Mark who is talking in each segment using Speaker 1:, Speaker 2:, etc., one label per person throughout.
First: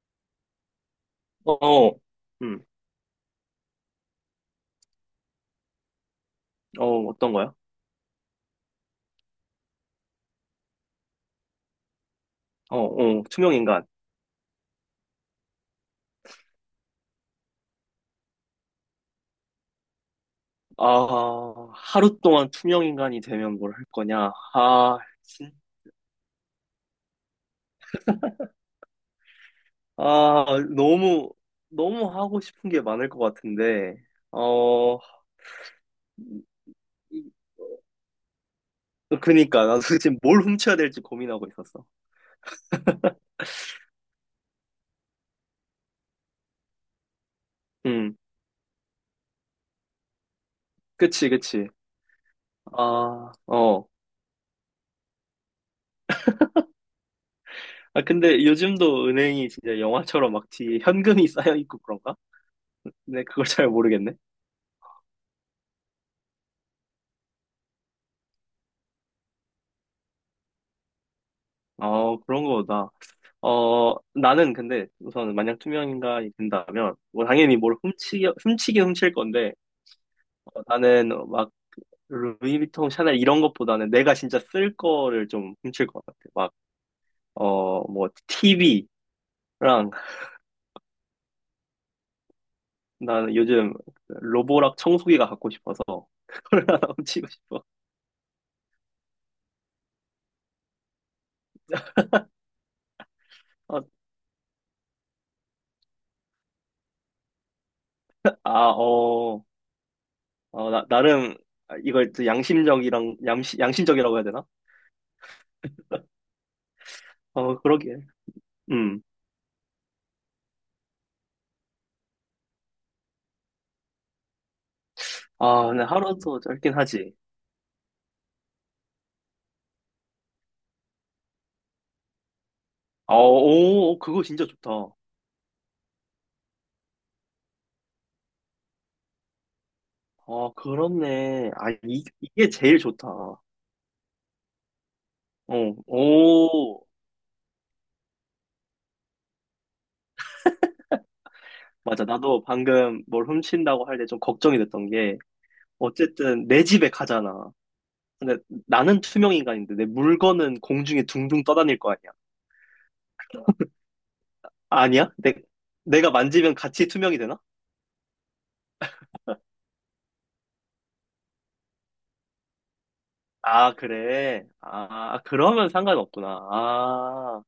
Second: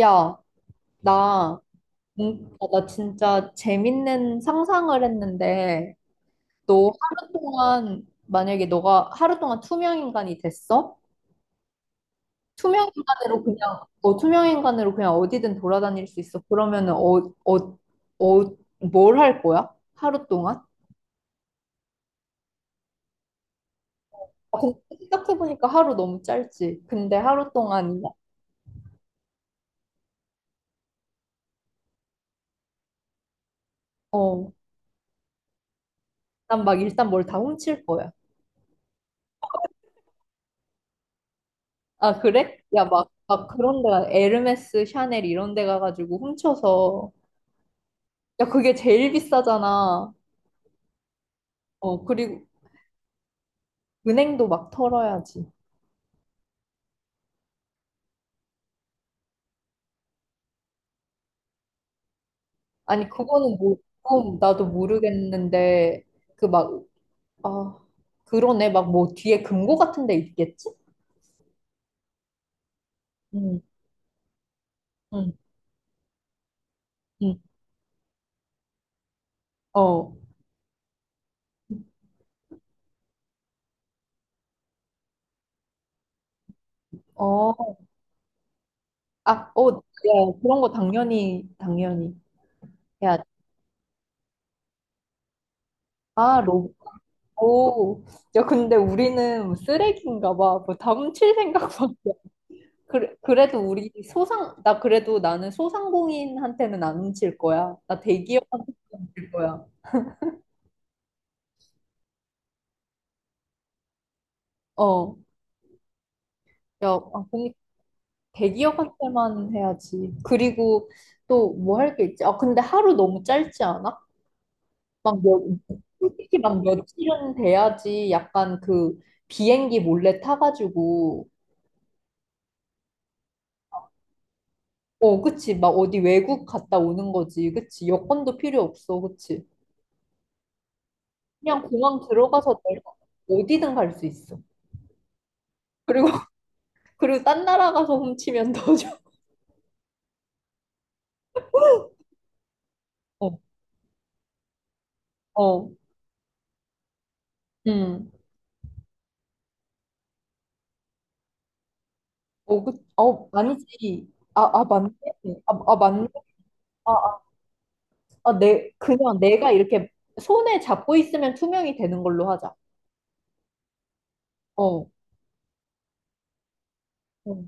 Speaker 1: 야, 나,
Speaker 2: 어, 음,
Speaker 1: 나 진짜 재밌는 상상을 했는데.
Speaker 2: 어, 어떤 거야?
Speaker 1: 만약에 너가 하루 동안 투명인간이 됐어?
Speaker 2: 어, 어, 투명인간.
Speaker 1: 투명인간으로 그냥 어디든 돌아다닐 수 있어. 그러면은, 뭘 할 거야? 하루 동안?
Speaker 2: 아, 하루 동안 투명인간이 되면 뭘 할 거냐?
Speaker 1: 아, 근데 생각해보니까 하루 너무 짧지. 근데 하루 동안,
Speaker 2: 아, 너무, 너무 하고 싶은 게 많을 것 같은데,
Speaker 1: 어,
Speaker 2: 어,
Speaker 1: 난 막 일단 뭘
Speaker 2: 이-
Speaker 1: 다 훔칠 거야.
Speaker 2: 어, 그니까, 나도 지금 뭘 훔쳐야 될지 고민하고 있었어.
Speaker 1: 아, 그래? 야, 막 그런 데가, 에르메스, 샤넬 이런 데 가가지고 훔쳐서.
Speaker 2: 음,
Speaker 1: 야, 그게 제일 비싸잖아.
Speaker 2: 그치, 그치.
Speaker 1: 어, 그리고
Speaker 2: 아, 어.
Speaker 1: 은행도 막 털어야지.
Speaker 2: 아, 근데 요즘도 은행이 진짜 영화처럼 막 뒤에 현금이 쌓여 있고 그런가?
Speaker 1: 아니,
Speaker 2: 근데 그걸
Speaker 1: 그거는
Speaker 2: 잘
Speaker 1: 뭐,
Speaker 2: 모르겠네.
Speaker 1: 그건 나도 모르겠는데. 그 막, 아, 그러네. 막 뭐 뒤에 금고 같은 데 있겠지?
Speaker 2: 어, 그런 거다.
Speaker 1: 응,
Speaker 2: 어, 나는 근데
Speaker 1: 응,
Speaker 2: 우선 만약 투명 인간이 된다면, 뭐
Speaker 1: 응.
Speaker 2: 당연히 뭘 훔치긴 훔칠 건데,
Speaker 1: 어,
Speaker 2: 어, 나는 막 루이비통, 샤넬 이런 것보다는 내가 진짜 쓸 거를 좀 훔칠 것 같아. 막,
Speaker 1: 어,
Speaker 2: 어, 뭐 TV랑
Speaker 1: 아, 어, 야, 그런 거 당연히 해야지.
Speaker 2: 나는 요즘 로보락 청소기가 갖고 싶어서
Speaker 1: 아,
Speaker 2: 그걸 하나 훔치고 싶어.
Speaker 1: 오. 야, 근데 우리는 쓰레기인가 봐. 뭐 다훔칠 생각만. 그래, 그래도
Speaker 2: 어,
Speaker 1: 우리 소상, 나 그래도 나는 소상공인한테는 안 훔칠 거야. 나
Speaker 2: 아,
Speaker 1: 대기업한테 줄
Speaker 2: 어,
Speaker 1: 거야.
Speaker 2: 어, 나름 이걸 또 양심적이랑, 양심적이라고 해야 되나?
Speaker 1: 어, 야, 아, 근
Speaker 2: 어, 그러게. 음.
Speaker 1: 대기업한테만 해야지. 그리고 또 뭐 할 게 있지? 아, 근데 하루 너무 짧지 않아? 막 몇,
Speaker 2: 아, 근데
Speaker 1: 솔직히
Speaker 2: 하루도
Speaker 1: 막
Speaker 2: 짧긴 하지.
Speaker 1: 며칠은 돼야지 약간 그 비행기 몰래 타가지고.
Speaker 2: 아, 오, 오, 그거 진짜 좋다.
Speaker 1: 어, 그치. 막 어디 외국 갔다 오는 거지. 그치. 여권도 필요 없어. 그치.
Speaker 2: 아, 그렇네.
Speaker 1: 그냥
Speaker 2: 아,
Speaker 1: 공항
Speaker 2: 이게
Speaker 1: 들어가서
Speaker 2: 제일
Speaker 1: 내가
Speaker 2: 좋다. 어,
Speaker 1: 어디든 갈 수 있어. 그리고
Speaker 2: 오.
Speaker 1: 그리고 딴 나라 가서 훔치면 더 좋아.
Speaker 2: 맞아. 나도 방금 뭘
Speaker 1: 어,
Speaker 2: 훔친다고 할 때 좀 걱정이 됐던 게,
Speaker 1: 어,
Speaker 2: 어쨌든 내 집에 가잖아.
Speaker 1: 음.
Speaker 2: 근데 나는 투명 인간인데 내 물건은 공중에 둥둥 떠다닐 거 아니야.
Speaker 1: 어, 아니지. 아, 아, 맞네.
Speaker 2: 아니야?
Speaker 1: 아, 아, 맞네.
Speaker 2: 내가 만지면 같이 투명이
Speaker 1: 아,
Speaker 2: 되나?
Speaker 1: 아, 그냥 내가 이렇게 손에 잡고 있으면 투명이 되는 걸로 하자.
Speaker 2: 아, 그래.
Speaker 1: 어,
Speaker 2: 아, 그러면 상관없구나. 아.
Speaker 1: 어,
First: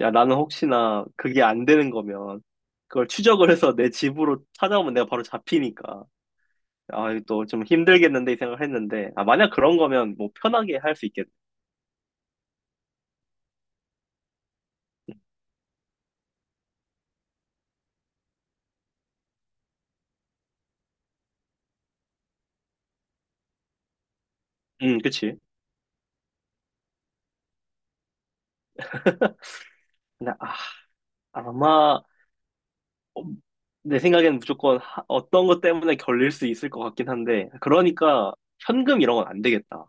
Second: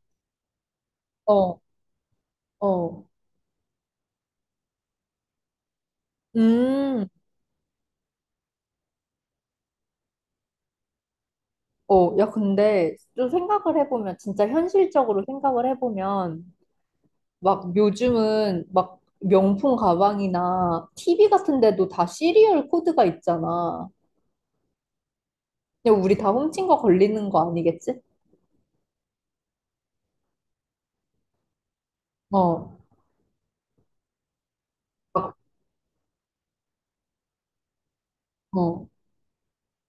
Speaker 2: 야, 나는 혹시나 그게
Speaker 1: 어,
Speaker 2: 안 되는 거면
Speaker 1: 어.
Speaker 2: 그걸 추적을 해서 내 집으로 찾아오면 내가 바로 잡히니까.
Speaker 1: 음,
Speaker 2: 아, 이거 또좀 힘들겠는데 이 생각을 했는데. 아, 만약 그런 거면 뭐 편하게 할 수 있겠네.
Speaker 1: 어, 야, 근데 좀 생각을 해보면, 진짜 현실적으로 생각을 해보면, 막 요즘은 막 명품 가방이나 TV 같은 데도 다 시리얼 코드가 있잖아.
Speaker 2: 그치.
Speaker 1: 근데 우리 다 훔친 거 걸리는 거 아니겠지?
Speaker 2: 근데 아, 아마
Speaker 1: 어,
Speaker 2: 어, 내 생각에는 무조건
Speaker 1: 막,
Speaker 2: 어떤 것 때문에 걸릴 수 있을 것 같긴 한데. 그러니까
Speaker 1: 어.
Speaker 2: 현금 이런 건 안 되겠다.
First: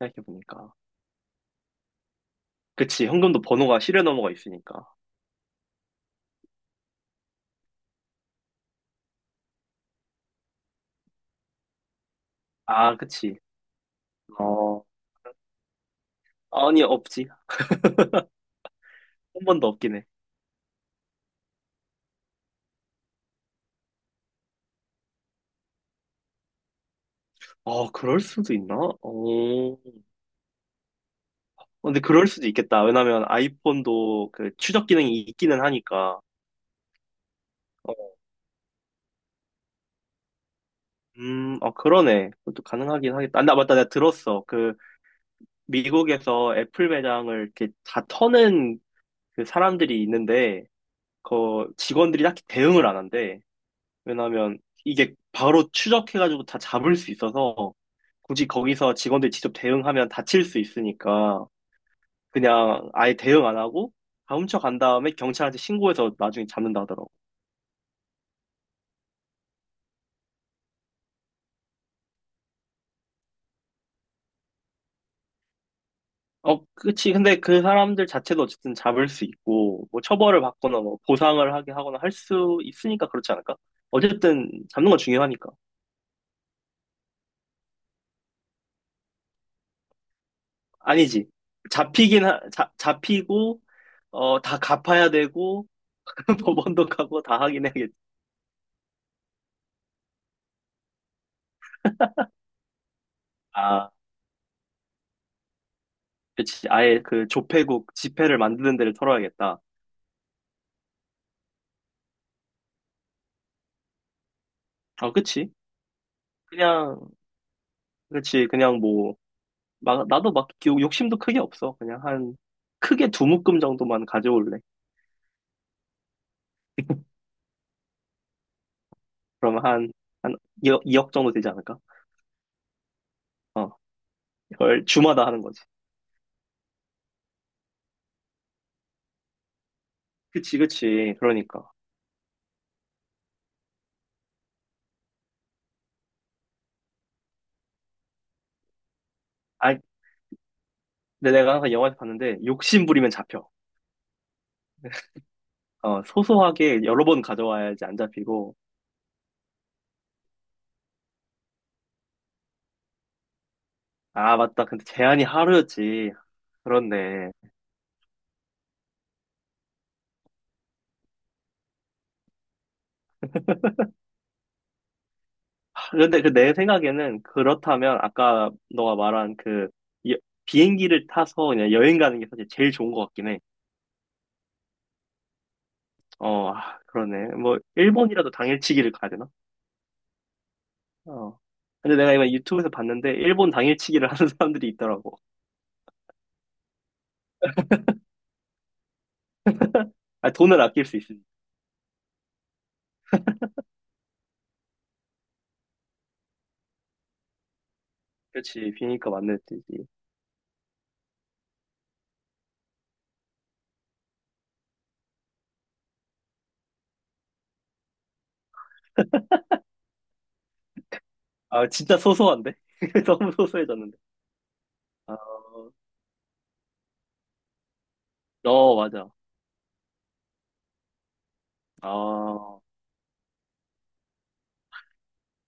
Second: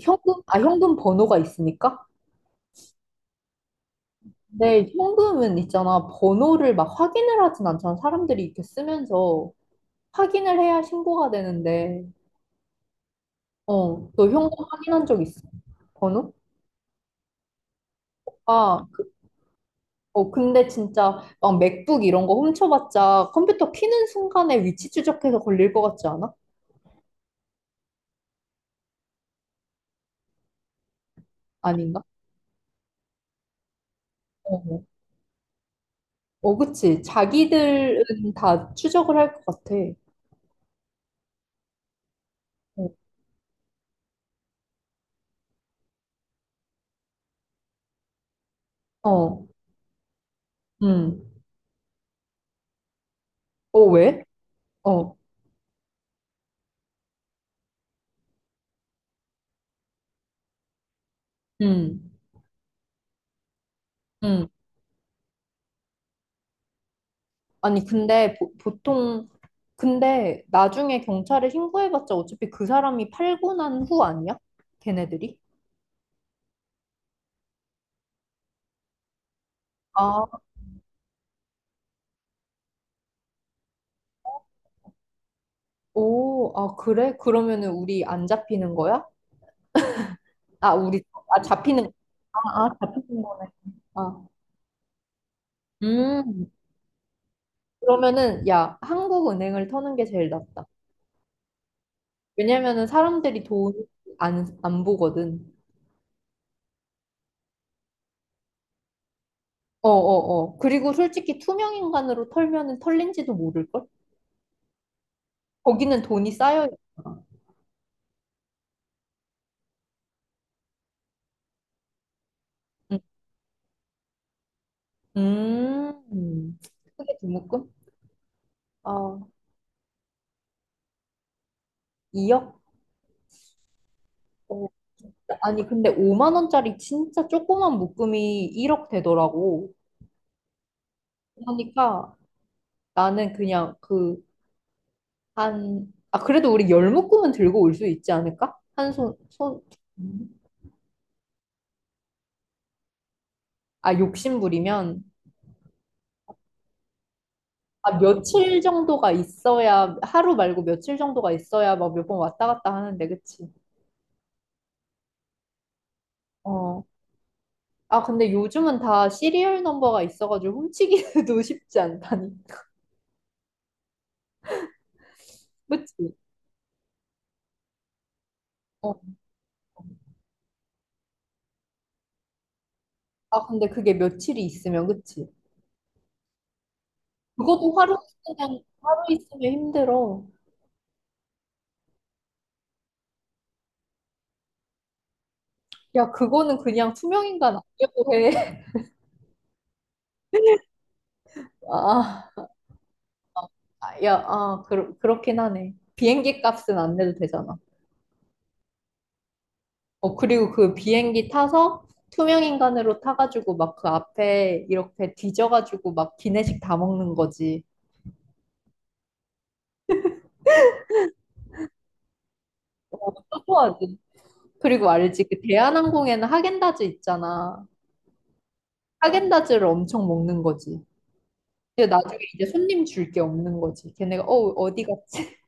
Speaker 1: 현금, 아, 현금 번호가 있으니까?
Speaker 2: 그치. 현금도 번호가 시리얼 넘버가 있으니까.
Speaker 1: 근데 현금은 있잖아. 번호를 막 확인을 하진 않잖아. 사람들이 이렇게 쓰면서 확인을 해야 신고가 되는데.
Speaker 2: 아, 그치.
Speaker 1: 어, 너 현금
Speaker 2: 어,
Speaker 1: 확인한 적 있어? 번호?
Speaker 2: 아니, 없지.
Speaker 1: 아,
Speaker 2: 한 번도 없긴 해.
Speaker 1: 근데 진짜 막 맥북 이런 거 훔쳐봤자 컴퓨터 키는 순간에 위치 추적해서 걸릴 것 같지 않아?
Speaker 2: 아, 그럴 수도 있나? 어, 어, 근데
Speaker 1: 아닌가?
Speaker 2: 그럴 수도 있겠다. 왜냐면 아이폰도 그
Speaker 1: 어,
Speaker 2: 추적 기능이 있기는 하니까.
Speaker 1: 어, 그치.
Speaker 2: 어,
Speaker 1: 자기들은 다 추적을 할 것 같아.
Speaker 2: 어, 그러네. 그것도
Speaker 1: 어,
Speaker 2: 가능하긴 하겠다. 아, 나 맞다. 내가 들었어. 그 미국에서 애플 매장을 이렇게 다 터는 그
Speaker 1: 어,
Speaker 2: 사람들이 있는데
Speaker 1: 음.
Speaker 2: 그 직원들이 딱히 대응을 안 한대.
Speaker 1: 어, 왜?
Speaker 2: 왜냐면 이게
Speaker 1: 어,
Speaker 2: 바로 추적해가지고 다 잡을 수 있어서 굳이 거기서 직원들이 직접 대응하면 다칠 수 있으니까
Speaker 1: 음.
Speaker 2: 그냥 아예 대응 안 하고 다
Speaker 1: 응.
Speaker 2: 훔쳐간 다음에 경찰한테 신고해서 나중에 잡는다 하더라고.
Speaker 1: 아니, 근데 보통, 근데 나중에 경찰에 신고해봤자 어차피 그 사람이 팔고 난 후 아니야? 걔네들이?
Speaker 2: 어, 그치. 근데 그 사람들 자체도 어쨌든 잡을 수 있고, 뭐
Speaker 1: 아,
Speaker 2: 처벌을 받거나 뭐 보상을 하게 하거나 할 수 있으니까 그렇지 않을까? 어쨌든 잡는 건 중요하니까.
Speaker 1: 오, 아, 그래? 그러면은 우리 안 잡히는 거야? 아, 우리,
Speaker 2: 아니지.
Speaker 1: 아, 잡히는, 아, 아, 잡히는 거네.
Speaker 2: 잡히고,
Speaker 1: 아,
Speaker 2: 어, 다 갚아야 되고,
Speaker 1: 음,
Speaker 2: 법원도 가고 다 하긴 해야겠지.
Speaker 1: 그러면은, 야, 한국은행을 터는 게 제일 낫다. 왜냐면은 사람들이 돈
Speaker 2: 아,
Speaker 1: 안 보거든.
Speaker 2: 그치. 아예 그 조폐국 지폐를 만드는 데를 털어야겠다.
Speaker 1: 어, 어, 어. 그리고 솔직히 투명인간으로 털면은 털린지도 모를걸?
Speaker 2: 아, 그치.
Speaker 1: 거기는 돈이 쌓여요.
Speaker 2: 그냥, 그치. 그냥 뭐, 막, 나도 막 욕심도 크게 없어. 그냥 한, 크게 두 묶음 정도만 가져올래.
Speaker 1: 음. 크게 두 묶음? 아,
Speaker 2: 그러면 한, 한 이억 정도 되지 않을까?
Speaker 1: 2억?
Speaker 2: 어,
Speaker 1: 어,
Speaker 2: 이걸 주마다 하는 거지.
Speaker 1: 아니, 근데 5만 원짜리 진짜 조그만 묶음이 1억 되더라고.
Speaker 2: 그치, 그치. 그러니까.
Speaker 1: 그러니까 나는 그냥 그래도 우리 열 묶음은 들고 올 수 있지 않을까?
Speaker 2: 아, 근데 내가 항상 영화에서 봤는데, 욕심 부리면 잡혀.
Speaker 1: 아, 욕심부리면.
Speaker 2: 어, 소소하게 여러 번 가져와야지 안
Speaker 1: 아,
Speaker 2: 잡히고.
Speaker 1: 며칠 정도가 있어야, 하루 말고 며칠 정도가 있어야 막 몇 번 왔다 갔다 하는데, 그치?
Speaker 2: 아, 맞다. 근데 제한이 하루였지.
Speaker 1: 어.
Speaker 2: 그렇네.
Speaker 1: 아, 근데 요즘은 다 시리얼 넘버가 있어가지고 훔치기도 쉽지 않다니.
Speaker 2: 하,
Speaker 1: 그치?
Speaker 2: 근데 그 내 생각에는 그렇다면 아까 너가
Speaker 1: 어.
Speaker 2: 말한 그 여- 비행기를 타서 그냥 여행 가는 게 사실 제일 좋은 것 같긴 해.
Speaker 1: 아, 근데 그게 며칠이 있으면, 그치?
Speaker 2: 어, 아, 그러네. 뭐,
Speaker 1: 그것도
Speaker 2: 일본이라도 당일치기를
Speaker 1: 하루
Speaker 2: 가야 되나?
Speaker 1: 있으면 힘들어.
Speaker 2: 어. 근데 내가 이거 유튜브에서 봤는데 일본 당일치기를 하는 사람들이 있더라고.
Speaker 1: 야, 그거는 그냥 투명인간 아니라고 해.
Speaker 2: 아, 돈을 아낄 수 있으니까.
Speaker 1: 아, 아, 야, 아, 그렇긴 하네. 비행기 값은 안 내도 되잖아.
Speaker 2: 그렇지. 비니까 맞는 듯이지
Speaker 1: 어, 그리고 그 비행기 타서 투명인간으로 타가지고 막 그 앞에 이렇게 뒤져가지고 막 기내식 다 먹는 거지.
Speaker 2: 아, 진짜 소소한데?
Speaker 1: 어,
Speaker 2: 너무 소소해졌는데.
Speaker 1: 또또하지. 그리고
Speaker 2: 아,
Speaker 1: 알지? 그 대한항공에는 하겐다즈 있잖아.
Speaker 2: 어, 맞아.
Speaker 1: 하겐다즈를 엄청 먹는 거지. 근데 나중에 이제
Speaker 2: 아,
Speaker 1: 손님 줄 게 없는 거지. 걔네가 어디 갔지?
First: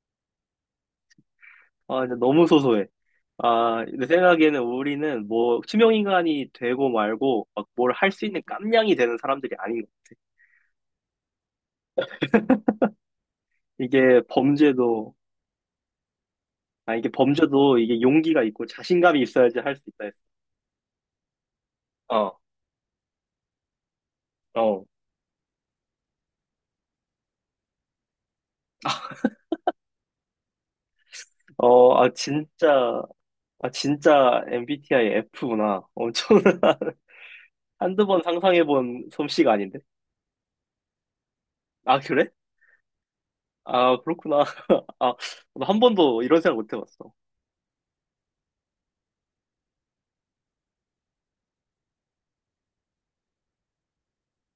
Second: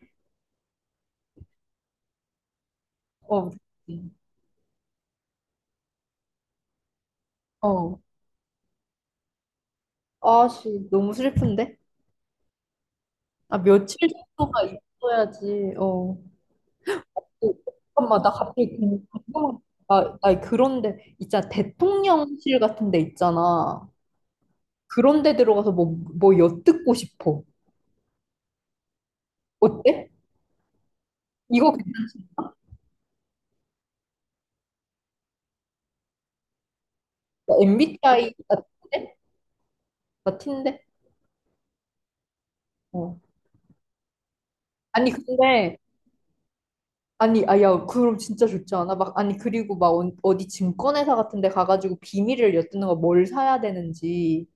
Speaker 2: 아, 이제 너무 소소해.
Speaker 1: 어디
Speaker 2: 아, 내
Speaker 1: 갔지?
Speaker 2: 생각에는 우리는 뭐 투명인간이 되고 말고 막 뭘
Speaker 1: 어.
Speaker 2: 할 수 있는 깜냥이 되는 사람들이 아닌 것 같아.
Speaker 1: 아씨 너무 슬픈데? 아 며칠
Speaker 2: 이게
Speaker 1: 정도가
Speaker 2: 범죄도,
Speaker 1: 있어야지. 어.
Speaker 2: 아, 이게
Speaker 1: 어,
Speaker 2: 범죄도 이게
Speaker 1: 잠깐만 나
Speaker 2: 용기가 있고
Speaker 1: 갑자기
Speaker 2: 자신감이
Speaker 1: 궁금한.
Speaker 2: 있어야지 할 수 있다
Speaker 1: 나,
Speaker 2: 했어.
Speaker 1: 나 그런데 있잖아,
Speaker 2: 어,
Speaker 1: 대통령실 같은 데 있잖아.
Speaker 2: 어.
Speaker 1: 그런 데 들어가서 뭐 엿듣고 싶어. 어때? 이거
Speaker 2: 어, 아,
Speaker 1: 괜찮다.
Speaker 2: 진짜. 아, 진짜 MBTI F구나. 엄청 한두 번
Speaker 1: MBTI
Speaker 2: 상상해본
Speaker 1: 같은데?
Speaker 2: 솜씨가 아닌데?
Speaker 1: 같은데?
Speaker 2: 아, 그래?
Speaker 1: 어.
Speaker 2: 아, 그렇구나.
Speaker 1: 아니
Speaker 2: 아,
Speaker 1: 근데
Speaker 2: 나한 번도 이런 생각 못 해봤어.
Speaker 1: 아니, 아, 야, 그럼 진짜 좋지 않아? 막, 아니, 그리고 막 어디 증권회사 같은 데 가가지고 비밀을 엿듣는 거 뭘 사야 되는지.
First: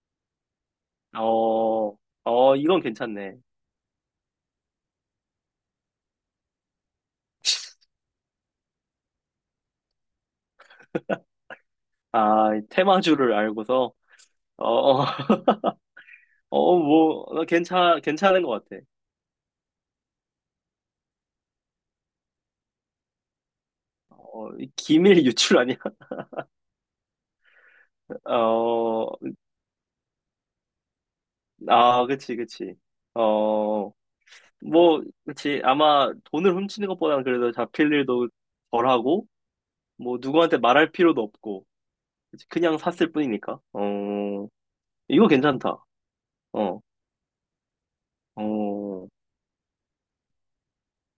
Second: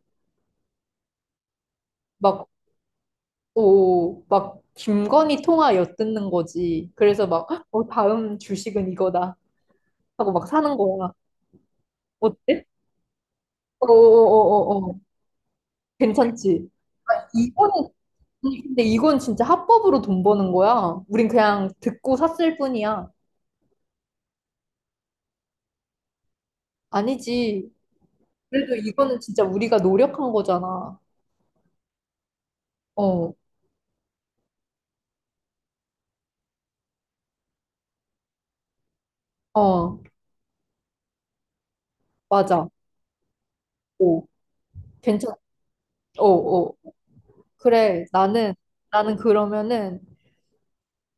Speaker 2: 어,
Speaker 1: 막,
Speaker 2: 어, 이건 괜찮네.
Speaker 1: 오, 막, 김건희 통화 엿듣는 거지. 그래서 막, "헉, 어, 다음 주식은 이거다." 하고 막 사는 거야.
Speaker 2: 아,
Speaker 1: 어때?
Speaker 2: 테마주를 알고서, 어,
Speaker 1: 어어어어어.
Speaker 2: 어,
Speaker 1: 괜찮지?
Speaker 2: 어, 뭐,
Speaker 1: 아,
Speaker 2: 나
Speaker 1: 이거는,
Speaker 2: 괜찮, 괜찮은
Speaker 1: 아니,
Speaker 2: 것
Speaker 1: 근데
Speaker 2: 같아.
Speaker 1: 이건 진짜 합법으로 돈 버는 거야. 우린 그냥 듣고 샀을 뿐이야.
Speaker 2: 어, 이 기밀 유출 아니야?
Speaker 1: 아니지. 그래도
Speaker 2: 어,
Speaker 1: 이거는 진짜 우리가 노력한 거잖아.
Speaker 2: 아, 그치, 그치.
Speaker 1: 어,
Speaker 2: 어, 뭐, 그치. 아마 돈을 훔치는 것보다는 그래도 잡힐 일도 덜하고,
Speaker 1: 어.
Speaker 2: 뭐, 누구한테 말할 필요도 없고, 그치,
Speaker 1: 맞아.
Speaker 2: 그냥 샀을 뿐이니까.
Speaker 1: 오,
Speaker 2: 어, 이거
Speaker 1: 괜찮,
Speaker 2: 괜찮다.
Speaker 1: 어, 어.
Speaker 2: 어,
Speaker 1: 그래, 나는,
Speaker 2: 어,
Speaker 1: 나는 그러면은,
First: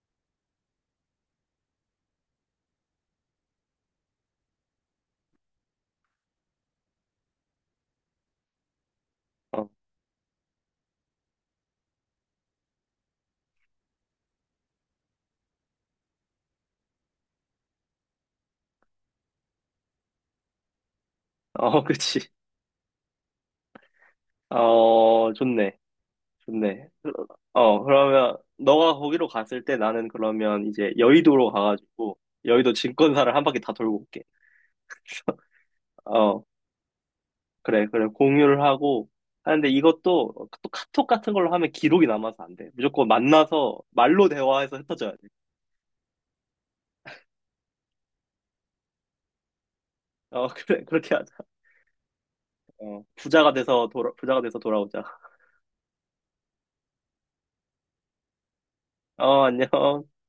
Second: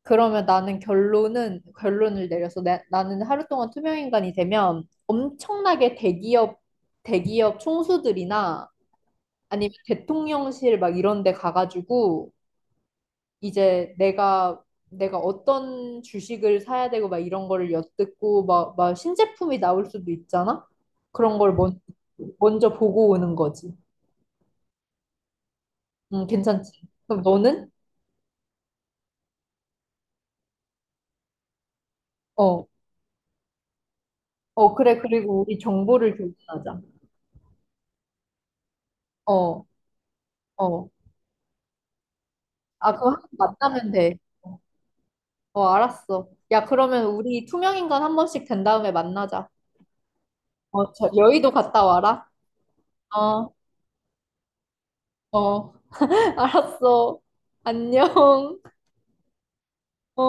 Speaker 1: 그러면 나는 결론은, 결론을 내려서 나는 하루 동안 투명인간이 되면 엄청나게 대기업 총수들이나
Speaker 2: 어, 어,
Speaker 1: 아니면 대통령실 막 이런 데 가가지고 이제 내가 어떤 주식을 사야 되고 막 이런 거를 엿듣고 막 신제품이 나올 수도 있잖아? 그런 걸
Speaker 2: 그치.
Speaker 1: 먼저 보고 오는 거지.
Speaker 2: 어, 좋네.
Speaker 1: 괜찮지.
Speaker 2: 좋네.
Speaker 1: 그럼 너는?
Speaker 2: 어, 그러면, 너가 거기로 갔을 때 나는 그러면 이제 여의도로 가가지고,
Speaker 1: 어,
Speaker 2: 여의도 증권사를 한 바퀴 다 돌고 올게.
Speaker 1: 어, 그래. 그리고 우리 정보를
Speaker 2: 어,
Speaker 1: 교환하자.
Speaker 2: 그래, 그래. 공유를 하고,
Speaker 1: 어,
Speaker 2: 하는데 이것도 또
Speaker 1: 어.
Speaker 2: 카톡 같은 걸로 하면 기록이 남아서 안 돼.
Speaker 1: 아,
Speaker 2: 무조건
Speaker 1: 그거 한번
Speaker 2: 만나서
Speaker 1: 만나면 돼.
Speaker 2: 말로
Speaker 1: 어,
Speaker 2: 대화해서 흩어져야 돼.
Speaker 1: 어, 알았어. 야, 그러면 우리 투명인간 한 번씩 된 다음에 만나자.
Speaker 2: 어, 그래,
Speaker 1: 어, 저
Speaker 2: 그렇게 하자.
Speaker 1: 여의도 갔다 와라.
Speaker 2: 어,
Speaker 1: 어,
Speaker 2: 부자가 돼서 돌아오자.
Speaker 1: 어. 알았어. 안녕.
Speaker 2: 어, 안녕.
Speaker 1: 어.